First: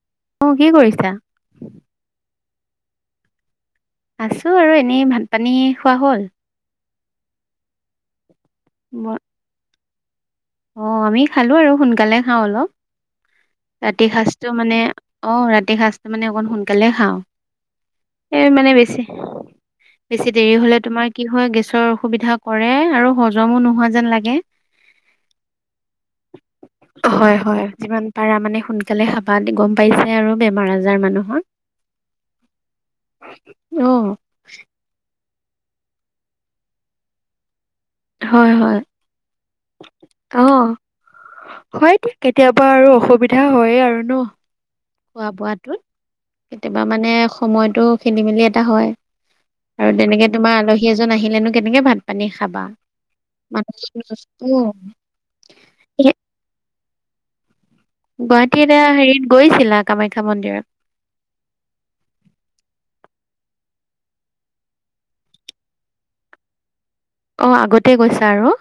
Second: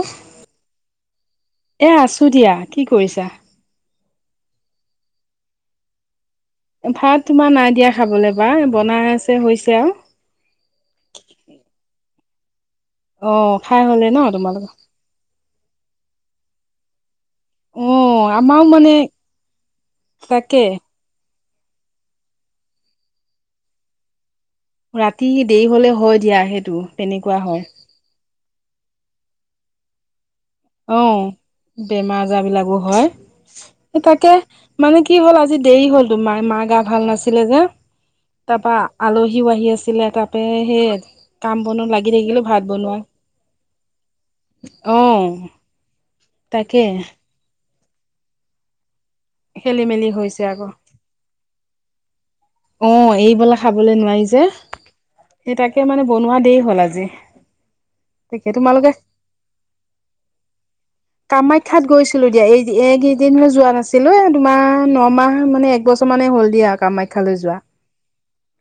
উফ অ' কি কৰিছা? এ আছো দিয়া, কি কৰিছা? আছোঁ আৰু এনেই, ভাত-পানী খোৱা হ'ল? ভাত তোমাৰ নাইদিয়া খাবলে পাই, বনাই ব- আছে, হৈছে আৰু। অ' আমি খালোঁ আৰু সোনকালে খাওঁ অ' খাই অলপ। হলে ৰাতি ন সাজটো তোমালোকৰ মানে, অ' ৰাতি সাজটা মানে, অকণ সোনকালে খাওঁ। অ' এই আমাৰো মানে বেছি, বেছি দেৰি তাকে হ'লে তোমাৰ কি হয়, গেছৰ অসুবিধা কৰে। আৰু হজমো নোহোৱা যেন লাগে। ৰাতি দেৰি হ'লে, হয় দিয়া সেইটো। হয়, হয়, যিমান পাৰা মানে, সোনকালে খাবা। গম পাইছাই আৰু বেমাৰ-আ অ'! বেমাৰ-আজাৰ বিলাকো হয়। অ সেই, তাকে মানে কি হ'ল আজি, দেৰি হ'ল তোমাৰ, মা গা ভাল নাছিলে যে! হয় তাৰপা, হয় আলহীও আহি আছিলে, অ তাতে সেই, কাম- বনত হয় দিয়া লাগি থাকিলোঁ, কেতিয়াবা ভাত বনো আৰু অসুবিধা হৈয়ে আৰু ন'! অ' খোৱা-বোৱাতোত। তাকে কেতিয়াবা মানে, সময়তো খেলি-মেলি এটা হয়। খেলি আৰু মেলি তেনেকে, হৈছে তোমাৰ আকৌ আলহী এজ জন আহিলেনো, কেনেকে ভাত-পানী খাবা! অ' [unintelligible] এই তাকে মানে, বনোৱা দেৰি হ'ল আজি। তাকে গুৱাহাটী এতিয়া, তোমালোকে সেৰিত গৈছিলা, কামাখ্যা মন্দিৰত? কামাখ্যাত গৈছিলোঁ, দিয়া। এই, এইকেইদিন যোৱা নাছিলোঁ। এ, তোমাৰ ন-মাহ মানে, বছৰমানে হ'ল দিয়া, কামা অ'! আগতে গৈছা আৰু।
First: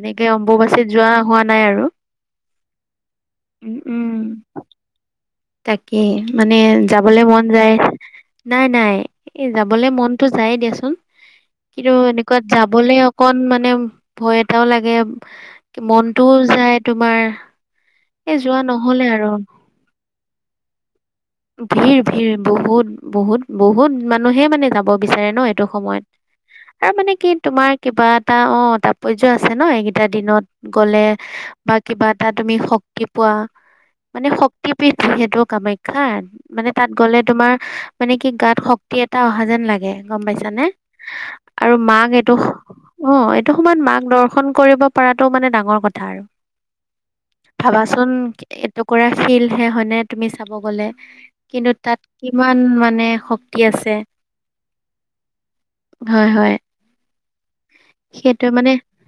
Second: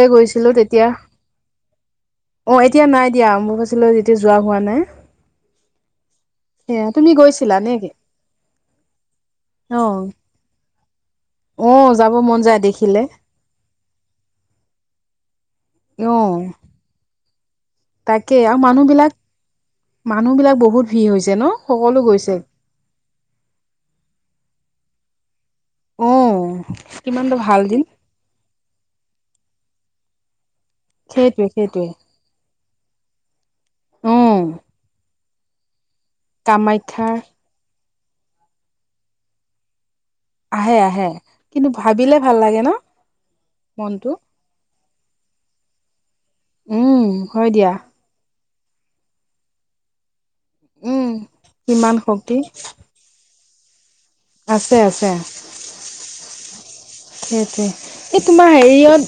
এনেকে গৈছিলো অম্বুবাচীত তেতিয়া যোৱা হোৱা নাই আৰু? অ'! এতিয়া নাই দিয়া, উম অম্বুবাচীলৈ উম যেতিয়া যোৱা হোৱা নাই। তাকে, মানে সেয়া তুমি যাবলে মন গৈছিলা যায়! নেকি নাই-নাই, এ, অ যাবলে মনতো যাই দিয়াচোন! অ কিন্তু, যাব মন এনেকুৱাত যায় যাবলে দেখিলে অকণ মানে, ভয় এটাও লাগে! অ মনটোও যায় তোমাৰ। এ, তাকে আৰু যোৱা মানুহ নহ'লে বিলাক আৰু। মানুহ বিলাক বহুত ভিৰ হৈছে ন'? সকলো গৈছে। বহুত-বহুত মানুহে মানে, যাব বিচাৰে ন'? এইটো সময়ত। অ আৰু মানে কি, কিমানটো ভাল তোমাৰ দিন কিবা এটা অ'! তাৎপৰ্য আছে, ন' এইকেইটা দিনত। গ'লে সেইটোৱে বা সেইটোৱে কিবা এটা তুমি, শক্তি পোৱা। অ মানে শক্তি যিহেতু কামাখ্যাত। মানে, তাত কামাখ্যাৰ গ'লে তোমাৰ মানে কি, গাত শক্তি এটা অহা যেন লাগে। গম পাইছানে? আহে আহে কিন্তু আৰু মাক ভাবিলে এইটো, ভাল লাগে ন অ'! এইটো সময়ত মাক মনটো দৰ্শন কৰিব পাৰাটো মানে, ডাঙৰ কথা আৰু! উম হয় দিয়া ভাবাচোন এটুকুৰা শিল হে হয়। তুমি চাব গ'লে। উম কিন্তু কিমান তাত, শক্তি কিমান মানে, শক্তি আছে। আছে-আছে। হয়, হয়। সেইটোৱে! এই সেইটো তোমাৰ মানে সেৰিয়ত,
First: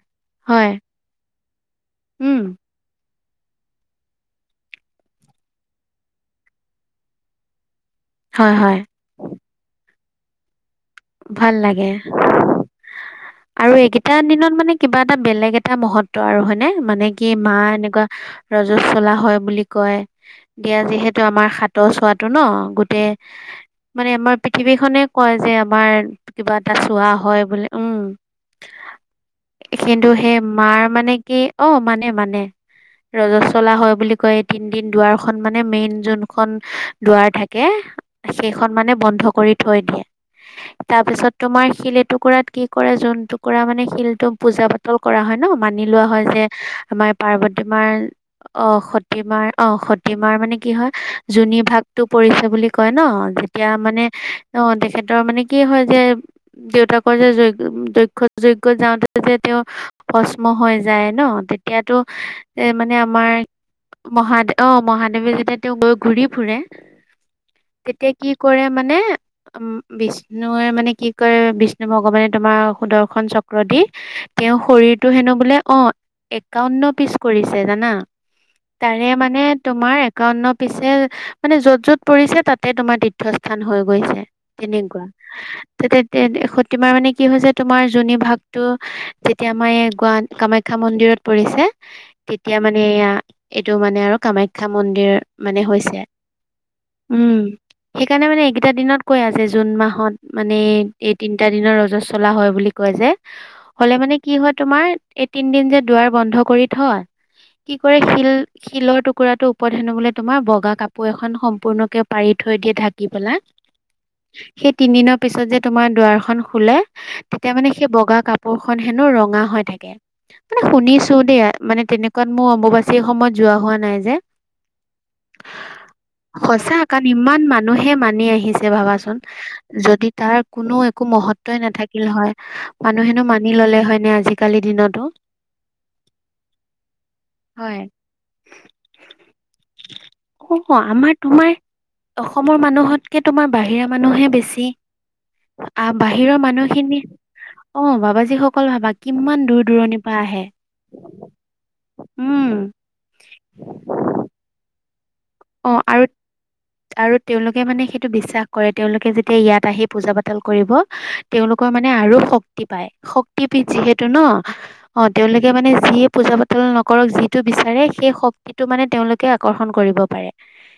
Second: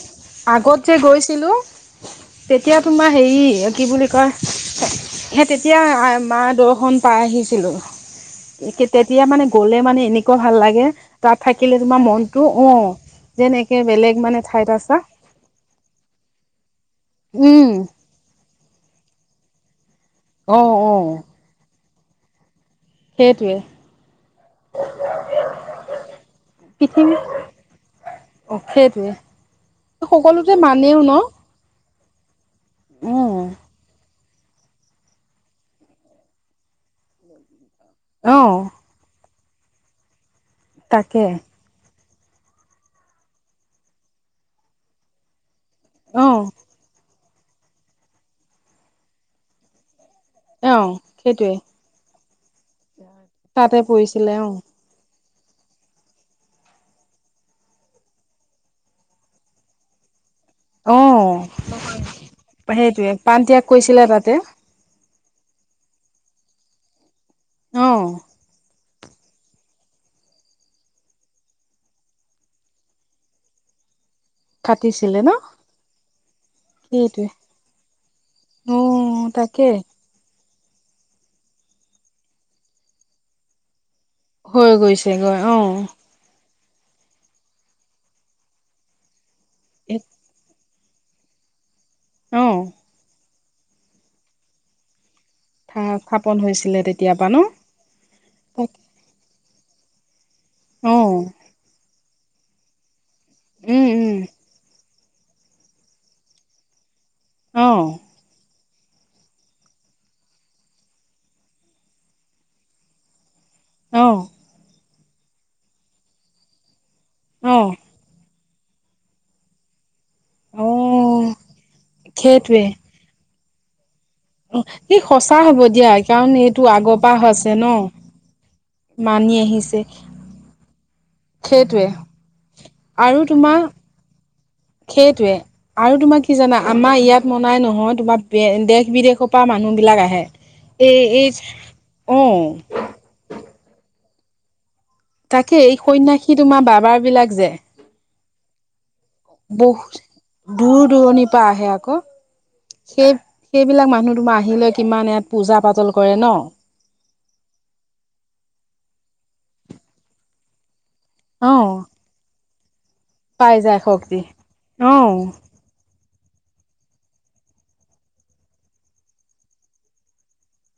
হয় আগত যে গৈছিলোঁ। উম তে তিয়া তোমাৰ সেৰি, কি বুলি কয়! সেই তেতিয়া আই, মা দৰ্শন পাই আহিছিলোঁ। হয় হয় তেতিয়া মানে, গ'লে মানে, এনেকুৱা ভাল লাগে! তাত ভাল থাকিলে, লাগে তোমাৰ মনতো অ'! যেন আৰু একে, এইকেইটা বেলেগ মানে, দিনত ঠাইত আছা! কিবা এটা বেলেগ এটা মহত্ব আৰু হয়নে? মানে, কি মা উম এনেকুৱা, ৰজঃশলা হয় বুলি কয়। অ দিয়া অ যিহেতু আমাৰ, হাতৰ ছোৱাটো ন' গোট টে সেইটোৱে মানে, আমাৰ পৃথিৱী খনে কয় যে, আমাৰ কিবা এটা ছোৱা পৃথিৱী হয় বোলে, উম। অ সেইটোৱে কিন্তু সেই সকলোতে মাৰ মানেও মানে ন কি সেই অ, মানে মানে ৰজ উম, চলা হয় বুলি কয় এই তিনদিন দুৱাৰখন মানে মেইন যোনখন দুৱাৰ থাকে। অহ, সেইখন মানে বন্ধ কৰি থৈ দিয়ে। তাকে তাৰপিছত তোমাৰ শিল এটুকুৰাত কি কৰে যোন টুকুৰা মানে শিলটো পূজা পাত তল কৰা হয় ন মানি লোৱা হয় অহ, যে আমাৰ পাৰ্বতী মাৰ অ সতী মাৰ অ সত তী মাৰ মানে কি অহ, হয় সেইটোৱে যোনি ভাগটো পৰিছে বুলি কয় ন, যেতিয়া তাতে মানে পৰিছিলে অহ। অ তেখেত তৰ মানে কি হয় যে দেউতাকৰ যে যজ্ঞ দক্ষ্য যজ্ঞত যাওঁতে যে তেওঁ ভস্ম হৈ যায় ন অহ, তেতিয়াটো এ মানে সেইটোৱে আমাৰ প্ৰাণত্যাগ কৰিছিলে তাতে মহাদ অ মহাদেৱে যেতিয়া তেঁওক লৈ ঘূৰি ফুৰে অহ, তেতিয়া কি কৰে মানে নে উম বিষ্ণুৱে মানে কি কৰে বিষ্ণু ভগৱানে তোমাৰ সুদৰ্শন চক্ৰ দি তেওঁৰ শৰীৰটো খাটিছিলে ন? হেনো বোলে অ একাৱন্ন পিচ সেইটোৱে কৰিছে জানা। তাৰে অহ, মানে তাকে তোমাৰ একাৱন্ন পিছে মানে য'ত, য'ত পৰিছে তাতে তোমাৰ তীৰ্থস্থান হৈ গৈছে। হৈ তেনেকুৱা গৈছে গৈ অহ। তেতিয়া তে সতীমাৰ মানে কি হৈছে তোমাৰ যোনি ভাগটো যেতিয়া আমাৰ এই গুৱাহাটীৰ কামাখ্যা কামাখ্যা মন্দিৰত পৰিছে অহ, তেতিয়া মানে এয়া এইটো মানে আৰু কামাখ্যা মন্দিৰ মানে হৈছে। স্থাপন হৈছিলে তেতিয়া পা উম, ন? সেইকাৰণে এইকেইটা দিনত কৈ আছে জুন মাহত মানে অহ, এই তিনটা দিনৰ ৰজত চলা হয় বুলি কয় যে উম, হ'লে মানে উম, কি হয় তোমাৰ এই তিনদিন যে দুৱাৰ বন্ধ কৰি থয় কি অহ, কৰে শিল শিলৰ টুকুৰাটো ওপৰত হেনো বোলে তোমাৰ বগা কাপোৰ এখন সম্পূৰ্ণকে পাৰি থৈ দিয়ে ঢাকি পেলাই। অ। সেই তিনিদিনৰ পিছত যে তোমাৰ দুৱাৰখন খোলে তেতিয়া অহ, মানে সেই বগা কাপোৰ কাপোৰখন হেনো ৰঙা হৈ থাকে মানে শুনিছো অহ, দেই মানে তেনেকুৱাত মই সেইটোৱে অম্ববাচি বাচি সেই সময়ত যোৱা হোৱা নাই যে। অহ, ই সঁচা হ'ব দিয়া কাৰণ এইটো সঁচা আগৰ কাৰণ পৰা ইমান হৈছে ন? মানুহে মানি আহিছে ভাবাচোন। মানি আহিছে যদি তাৰ কোনো একো মহত্বই সেইটোৱে নাথাকিল হয় আৰু মানুহেনো মানি তোমাৰ ল'লে হয় নে আজি। সেইটোৱে। আৰু তোমাৰ কি জানা আমাৰ ইয়াত মনাই হয় নহয় তোমাৰ দেশ-বিদেশৰ পৰা মানুহবিলাক আহে। অ এই আমাৰ এই তোমাৰ অ অসমৰ মানুহতকে তোমাৰ বাহিৰা মানুহে বেছি। তাকে এই আহ সৈন্যসী বাহিৰৰ তোমাৰ মানুহখিনি বাবাবিলাক যে অ, বাবাজীসকল ভাবা কিমান বহুত দূৰ-দূৰণিৰ পৰা আহে। দূৰ দূৰণিৰ পৰা আহে আকৌ উম। সেই সেইবিলাক মানুহ তোমাৰ আহি লৈ কিমান ইয়াত অ পূজা-পাতল আৰু কৰে ন। আৰু তেওঁলোকে মানে সেইটো বিশ্বাস কৰে তেওঁলোকে যেতিয়া ইয়াত আহি পূজা-পাতল কৰিব অ তেওঁলোকৰ মানে আৰু শক্তি পাই শক্তি পাই শক্তিপীঠ যায় যিহেতু শক্তি ন। অ, তেওঁলোকে মানে যিয়ে পূজা-পাতল পাতল নকৰক যিটো বিচাৰে সেই শক্তিটো মানে তেওঁলোকে আকৰ্ষণ কৰিব পাৰে।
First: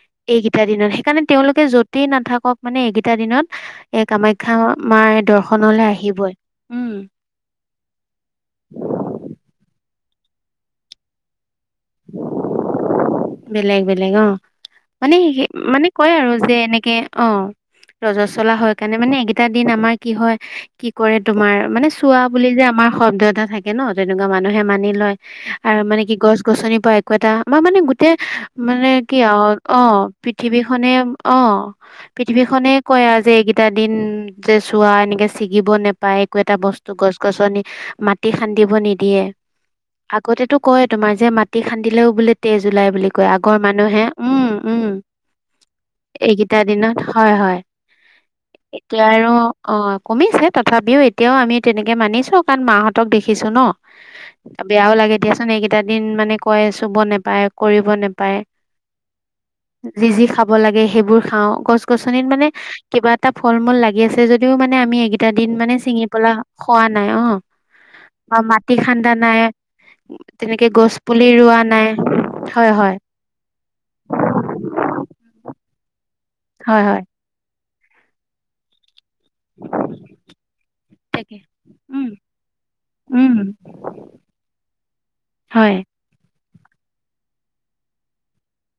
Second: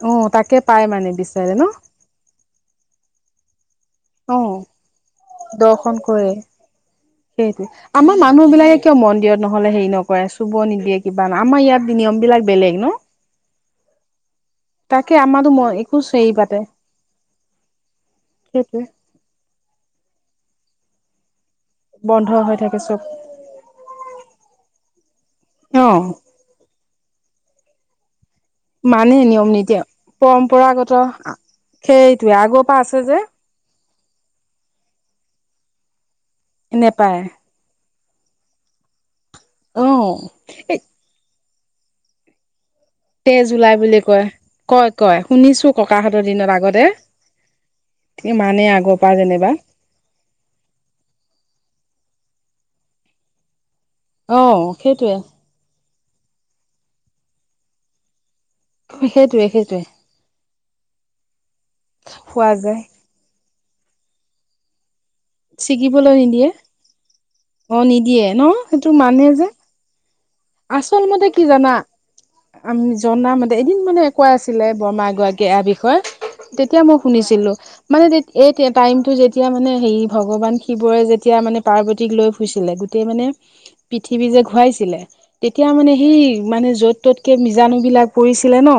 অ তাকে এইগিটা পাই দিনত মানে সেইকাৰণে বিচাৰে ন তেওঁলোকে য'ত তেই নাথাকক মানে এইকেইটা দিনত এ অ কামাখ্যা মাৰ দৰ্শনলে আহিবই। উম। সেইটোয়ে। আমাৰ মানুহ বিলাকে কিয় মন্দিৰত নহলে হেৰি নকৰে চুব নিদিয়ে কিবা আমাৰ ইয়াত নিয়ম বিলাক- বেলেগ ন? বেলেগ বেলেগ অঁ। মানে তাকে সে আমাৰো মই মানে একো কয় আৰু হেৰি যে পাতে এনেকে অঁ ৰজ চলা হয় সেইটোৱে কাৰণে মানে এগে- টা আমাৰ কি হয় কি কৰে তোমাৰ মানে চোৱা বন্ধ বুলি হৈ যে থাকে আমাৰ চব শব্দ এটা থাক- কে ন। তেনেকুৱা মানুহে মানি লয় আৰু অ মানে কি গছ গছনিৰ পৰা একো এটা আমাৰ মানে গোটেই- মানে কি আও নিয়ম নীতি অঁ, পৃথিৱী খনে পৰম্পৰাগত অঁ, সেইটোৱে আগৰ পৃথিৱীখনে পৰা আছে কয় যে এইগে- টা দিন যে চোৱা এনেকে ছিগিব নেপায় একো এটা বস্তু গছ নেপায় গছনি মাত- টি খান্দিব নিদিয়ে, অ আগতে টো এই কয় তোমাৰ যে মাটি খান্দিলেও বোলে তেজ ওলাই বুলি। কয় তেজ আগৰ ওলাই বুলি মানুহে। কয় উম' কয় উম', কয় শুনিছো ককাহঁতৰ এইগেইটা আগতে দিনত, হয় হয়। মানে আগৰ এতিয়া পৰা আৰু যেনিবা অঁ। কমিছে, তথাপিও এতিয়াও আমি তেনেকে মানিছো। কাৰণ মাহঁতক দেখিছো ন। অ বেয়াও লাগে সেইটোৱে দিয়াচোন, এইগেইটা দিন মানে কয়, চুব নেপায় কৰিব নেপায়। সেইটোৱে সেইটোৱে যি যি খাব লাগে সেইবোৰ খাওঁ। গছ গছনিত মানে খোৱা যায় কিবা- টা ফল মূল লাগি আছে যদিও মানে আমি এইগেইটা দিন মানে চিঙি ছিগিবলৈ পেলা নিদিয়ে খোৱা নাই, অঁ। অ নিদিয়ে বা ন মাতি খাণ্ডা নাই। তেনেকে গছ পুলি আচলমতে কি ৰোৱা জানা? নাই হয় আমি হয় জনা মতে, এদিন মানে কৈ আছিলে বৰমা এগৰাকীয়ে এয়াৰ বিষয়ে। তেতিয়া হয় মই হয় শুনিছিলো। মানে তেত এই টাইমটো যে- তিয়া মানে হেৰি, ভগৱান শিৱৰে তাকে যেতিয়া মানে উম পাৰ্বতীক লৈ ফুৰিছিলে, গোটেই মানে- উম পৃথিৱী যে ঘূৰাইছিলে- তেতিয়া হয় মানে সেই মানে য'ত ত'তকে বীজাণুবিলাক- পৰিছিলে ন।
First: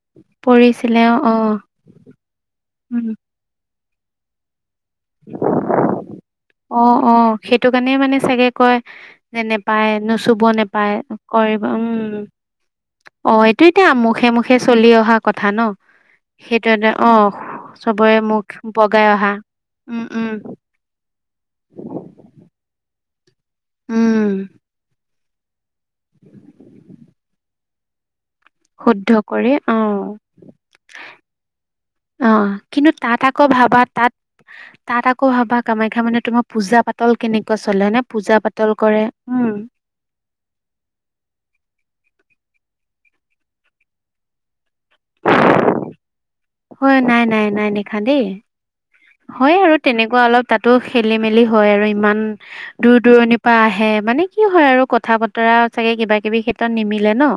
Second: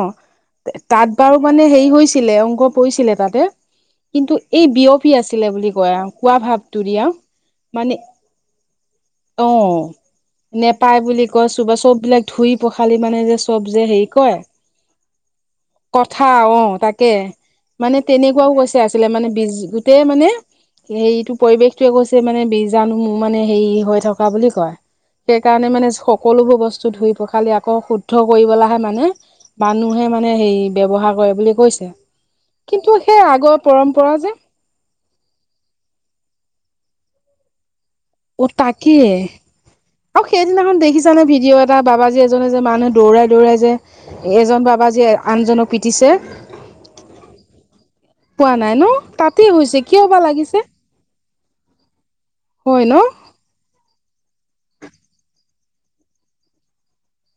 পৰিছিলে তাত অ বাৰু মানে হেৰি হৈছিলে অংগ উম পৰিছিলে তাতে, - কিন্তু এই বিওফ- অঁ অঁ, সেইটো কাৰণে মানে চাগে কয়। নে নাপায় নো চুব নোপায়। কয়ছো বা চব বিলাক ধুই পখালি মানে যে চব এইটো যে এতিয়া হেৰি মুখে কয়, মুখে চলি অহা কথা ন - কথা অঁ সেইটো এটা অ তাকে, মানে চবৰে মুখ তেনেকুৱাও কৈছে বগাই আছিলে মানে অহা ডি- গোটেই উম মানে উম হেৰিটো পৰিৱেশটোৱে গৈছে মানে বীজাণু- মো মানে হেৰি হৈ থকা উম বুলি কয়। সেইকাৰণে মানে চব- কলোবোৰ বস্তু ধুই পখালি আকৌ শুদ্ধ কৰিবলা- আ শুদ্ধ মানে, কৰি অ মানুহে মানে হেৰি ব্যৱহাৰ কৰে বুলি কৈছে। অঁ, কিন্তু সেই তাত আকৌ আগৰ ভাবা পৰম্পৰা তাত- যে তাত আকৌ ভাবা কামাখ্যা মানে তোমাৰ পূজা পাতল কেনেকুৱা চলে নে পূজা অ পাতল কৰে, তাকেই উম'। আৰু সেইদিনাখন দেখিছা নে ভিডিঅ' এটা? বাবাজি এজনে যে মানুহ দৌৰাই দৌৰাই যে- এজন বাবা যে আনজনক পিটিছে, - হয় নাই নাই নাই দেখা দেই। পোৱা নাই ন তাতেই হয় আৰু হৈছে কিয় বা তেনেকুৱা অলপ লাগিছে তাতো খেলি মেলি হয় আৰু, ইমান হয় ন দূৰ দূৰণি- বা আহে। মানে কি হয় আৰু কথা বতৰা চাগে কিবা কিবি ক্ষেত্ৰত নিমিলে ন।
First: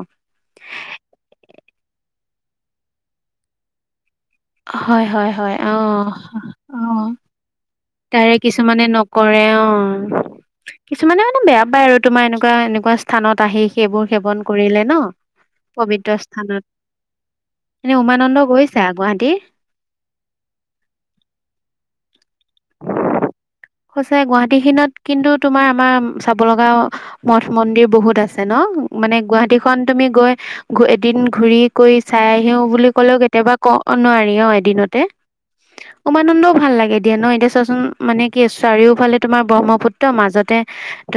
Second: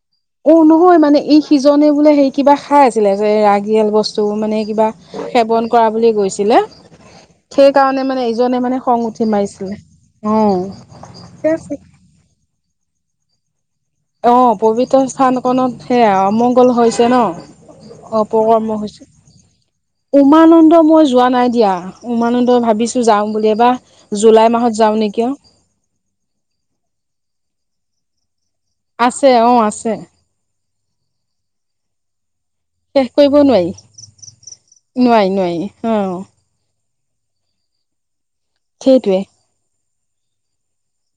অও' নহয় মানে, এই সিজনে বোলে হেৰি কিবা খাই আছিলে যে ৰাগিয়াল বস- তো মানে কিবা হয় হয় হয় সেৱন কৰা বুলি আহ গৈছিলে। সেইকাৰণে মানে তাৰে ইজনে মানে কিছুমানে খং উঠি নকৰে অ মাৰিছিলে। অঁ কিছুমানে মানে ঠিকে বেয়া আছে। পায় আৰু তোমাৰ এনেকুৱা এনেকুৱা স্থানত আহি- সেইবোৰ অ সেৱন কৰিলে ন, পবিত্ৰ স্থানকনত সেয়া পবিত্ৰ স্থানত। অমংগল হৈছে ন তুমি উমানন্দ অপকৰ্ম গৈছা হৈছে গুৱাহাটীৰ? উমানন্দ মই যোৱা নাই দিয়া, উমানন্দ ভাবিছো যাওঁ বুলি। এবাৰ সচা জুলাই গুৱাহাটী মাহত খিনত যাওঁ নেকি কিন্তু তোমাৰ আমাৰ। চাব লগা মঠ মন্দিৰ বহুত আছে ন। মানে আছে অ গুৱাহাটী খন আছে তুমি গৈ ঘূ এদিন ঘূৰি কৰি চাই আহিও বুলি শেষ ক'লেও কৰিব কেতিয়াবা ক নোৱাৰি নোৱাৰি অ এদিনতে। নোৱাৰি নোৱাৰি অ উমানন্দও ভাল লাগে দিয়া ন এতিয়া চোৱাচোন মানে কি সেইটোৱে চাৰিওফালে তোমাৰ ব্ৰহ্মপুত্ৰ মাজতে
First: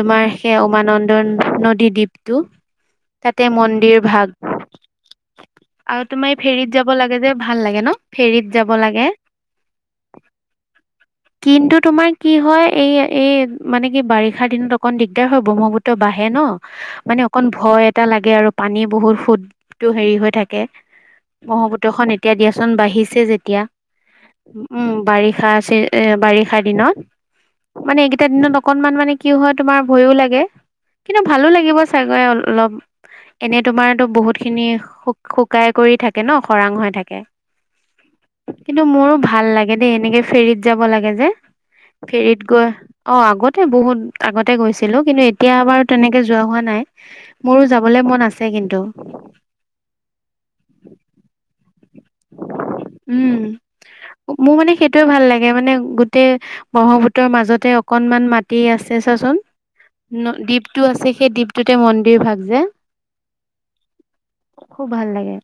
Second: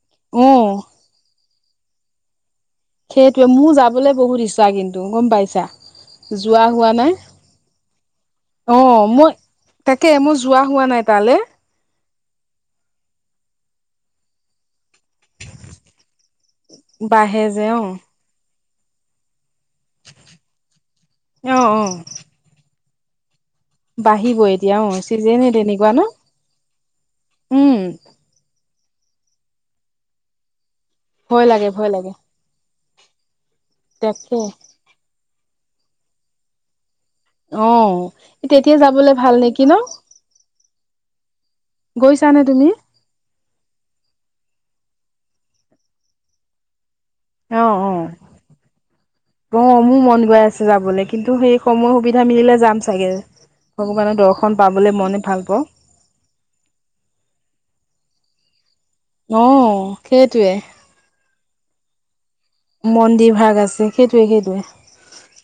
তোমাৰ সেই অ উমানন্দন নদী দ্বীপটো। তাতে সেইটোৱেই, মোৰ মন্দিৰ যাবলে ভাগ বহুত ইচ্ছা কিন্তু গম পাইছা। আৰু তুমি যোৱা ফেৰীত যাব হোৱা নাই লাগে যে, ভাল লাগে ন, ফেৰীত যাব লাগে। তাকেই মোৰ যোৱা হোৱা নাই তালে। কিন্তু তোমাৰ কি হয় এই এই মানে কি বাৰিষা দিনতট অকণ দিগদাৰ হয়, ব্ৰহ্মপুত্ৰ বাঢ়ে ন মানে বাঢ়ে অকণ যে ভয় অ এটা লাগে আৰু পানী বহুত সোত। টো হেৰি হৈ থাকে। অ অ ব্ৰহ্মপুত্ৰখন এতিয়া দিয়াচোন বাঢ়িছে যেতিয়া। বাঢ়িব এতিয়া অ উম চিজনে বাৰিষা আছে তেনেকুৱা ন এ বাৰিষা বাৰিষাৰ দিনত, উম মানে এইকেইটা দিনত অকনমান মানে কি হয় তোমাৰ ভয়ো লাগে কিন্তু ভালো ভয় লাগে লাগিব ভয় লাগে চাগৈ অলপ এনে তোমাৰটো বহুত তাকে খিনি শুকাই কৰি থাকে ন খৰাং হৈ থাকে অ তেতিয়া কিন্তু যাবলৈ মোৰো ভাল নেকি ন লাগে দেই এনেকে ফেৰীত যাব লাগে যে গৈছানে ফেৰীত গৈ তুমি অ আগতে বহুত আগতে গৈছিলো কিন্তু এতিয়া বাৰু তেনেকে যোৱা হোৱা নাই অ মোৰ অ যাবলৈ মন আছে কিন্তু অ মোৰ মন গাই আছে যাবলৈ কিন্তু সেই সময় সুবিধা মিলেলে যাম চাগে উম ভগৱানৰ দৰ্শন মোৰ মানে পাবলৈ সেইটোয়ে মনে ভাল লাগে পাওঁ মানে গোটেই ব্ৰহ্মপুত্ৰৰ মাজতে অকনমান মাটি আছে অ চাচোন ন সেইটোৱে দ্বীপটো আছে সেই দ্বীপটোতে মন্দিৰ ভাগ যে সেইটোয়ে সেইটোয়ে খুব ভাল লাগে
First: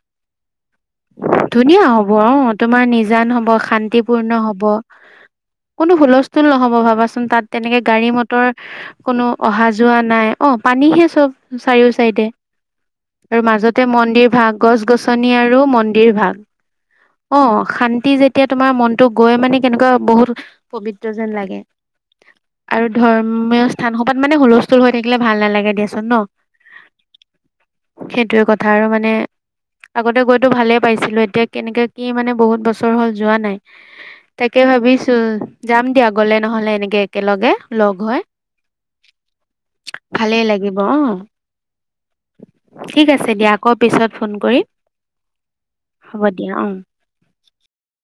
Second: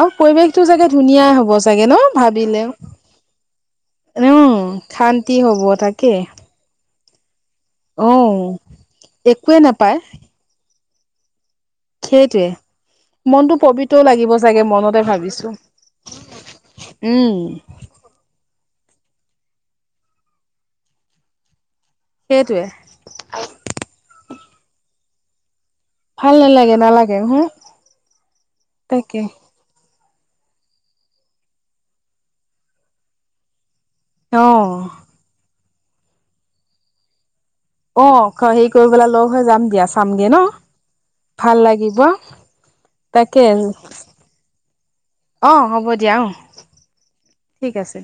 আৰু পৰিৱেশটো চাগে ধুনীয়াই হব ধুনীয়া চাগে ন হ'ব অ ভাবিলে তোমাৰ নিজান হব শান্তিপূৰ্ণ উম হব শান্তি হ'ব কোনো তাকে হুলস্থ হুলস্থুল নহ'ব ভাবাচোন তাত তেনেকে গাড়ী অ মটৰ কোনো একোৱে অহা নাপায় যোৱা নাই অ পানীহে চব চাৰিও চাইডে সেইটোৱে আৰু মনটো মাজতে পবিত্ৰও মন্দিৰ লাগিব ভাগ চাগে গছ মনতে গছনি ভাবিছো আৰু ম এইভাগ উম অ শান্তি যেতিয়া তোমাৰ মনটো গৈ মানে কেনেকুৱা বহুত প্ৰবিত্ৰ যেন লাগে সেইটোৱে ধৰ্মীয় স্থানসোপাত মানে হুলস্থুল হৈ থাকিলে ভাল নালাগে দিয়াচোন ন ভাল নালাগে নালাগে হো সেইটোৱে কথা আৰু মানে তাকে আগতে গৈতো ভালেই পাইছিলোঁ এতিয়া কেনেকে কি মানে বহুত বছৰ হ'ল যোৱা নাই অ তাকে ভাবিছো যাম দিয়া গলে নহলে এনেকে একেলগে লগ অ হৈ হেৰি কৰি পেলাই লগ হৈ যাম দিয়া চামগে ন ভালেই লাগিব অ ভাল লাগিব ঠিক আছে তাকে দিয়া আকৌ পিছত ফোন কৰিম অ হ'ব দিয়া অ ঠিক আছে দিয়া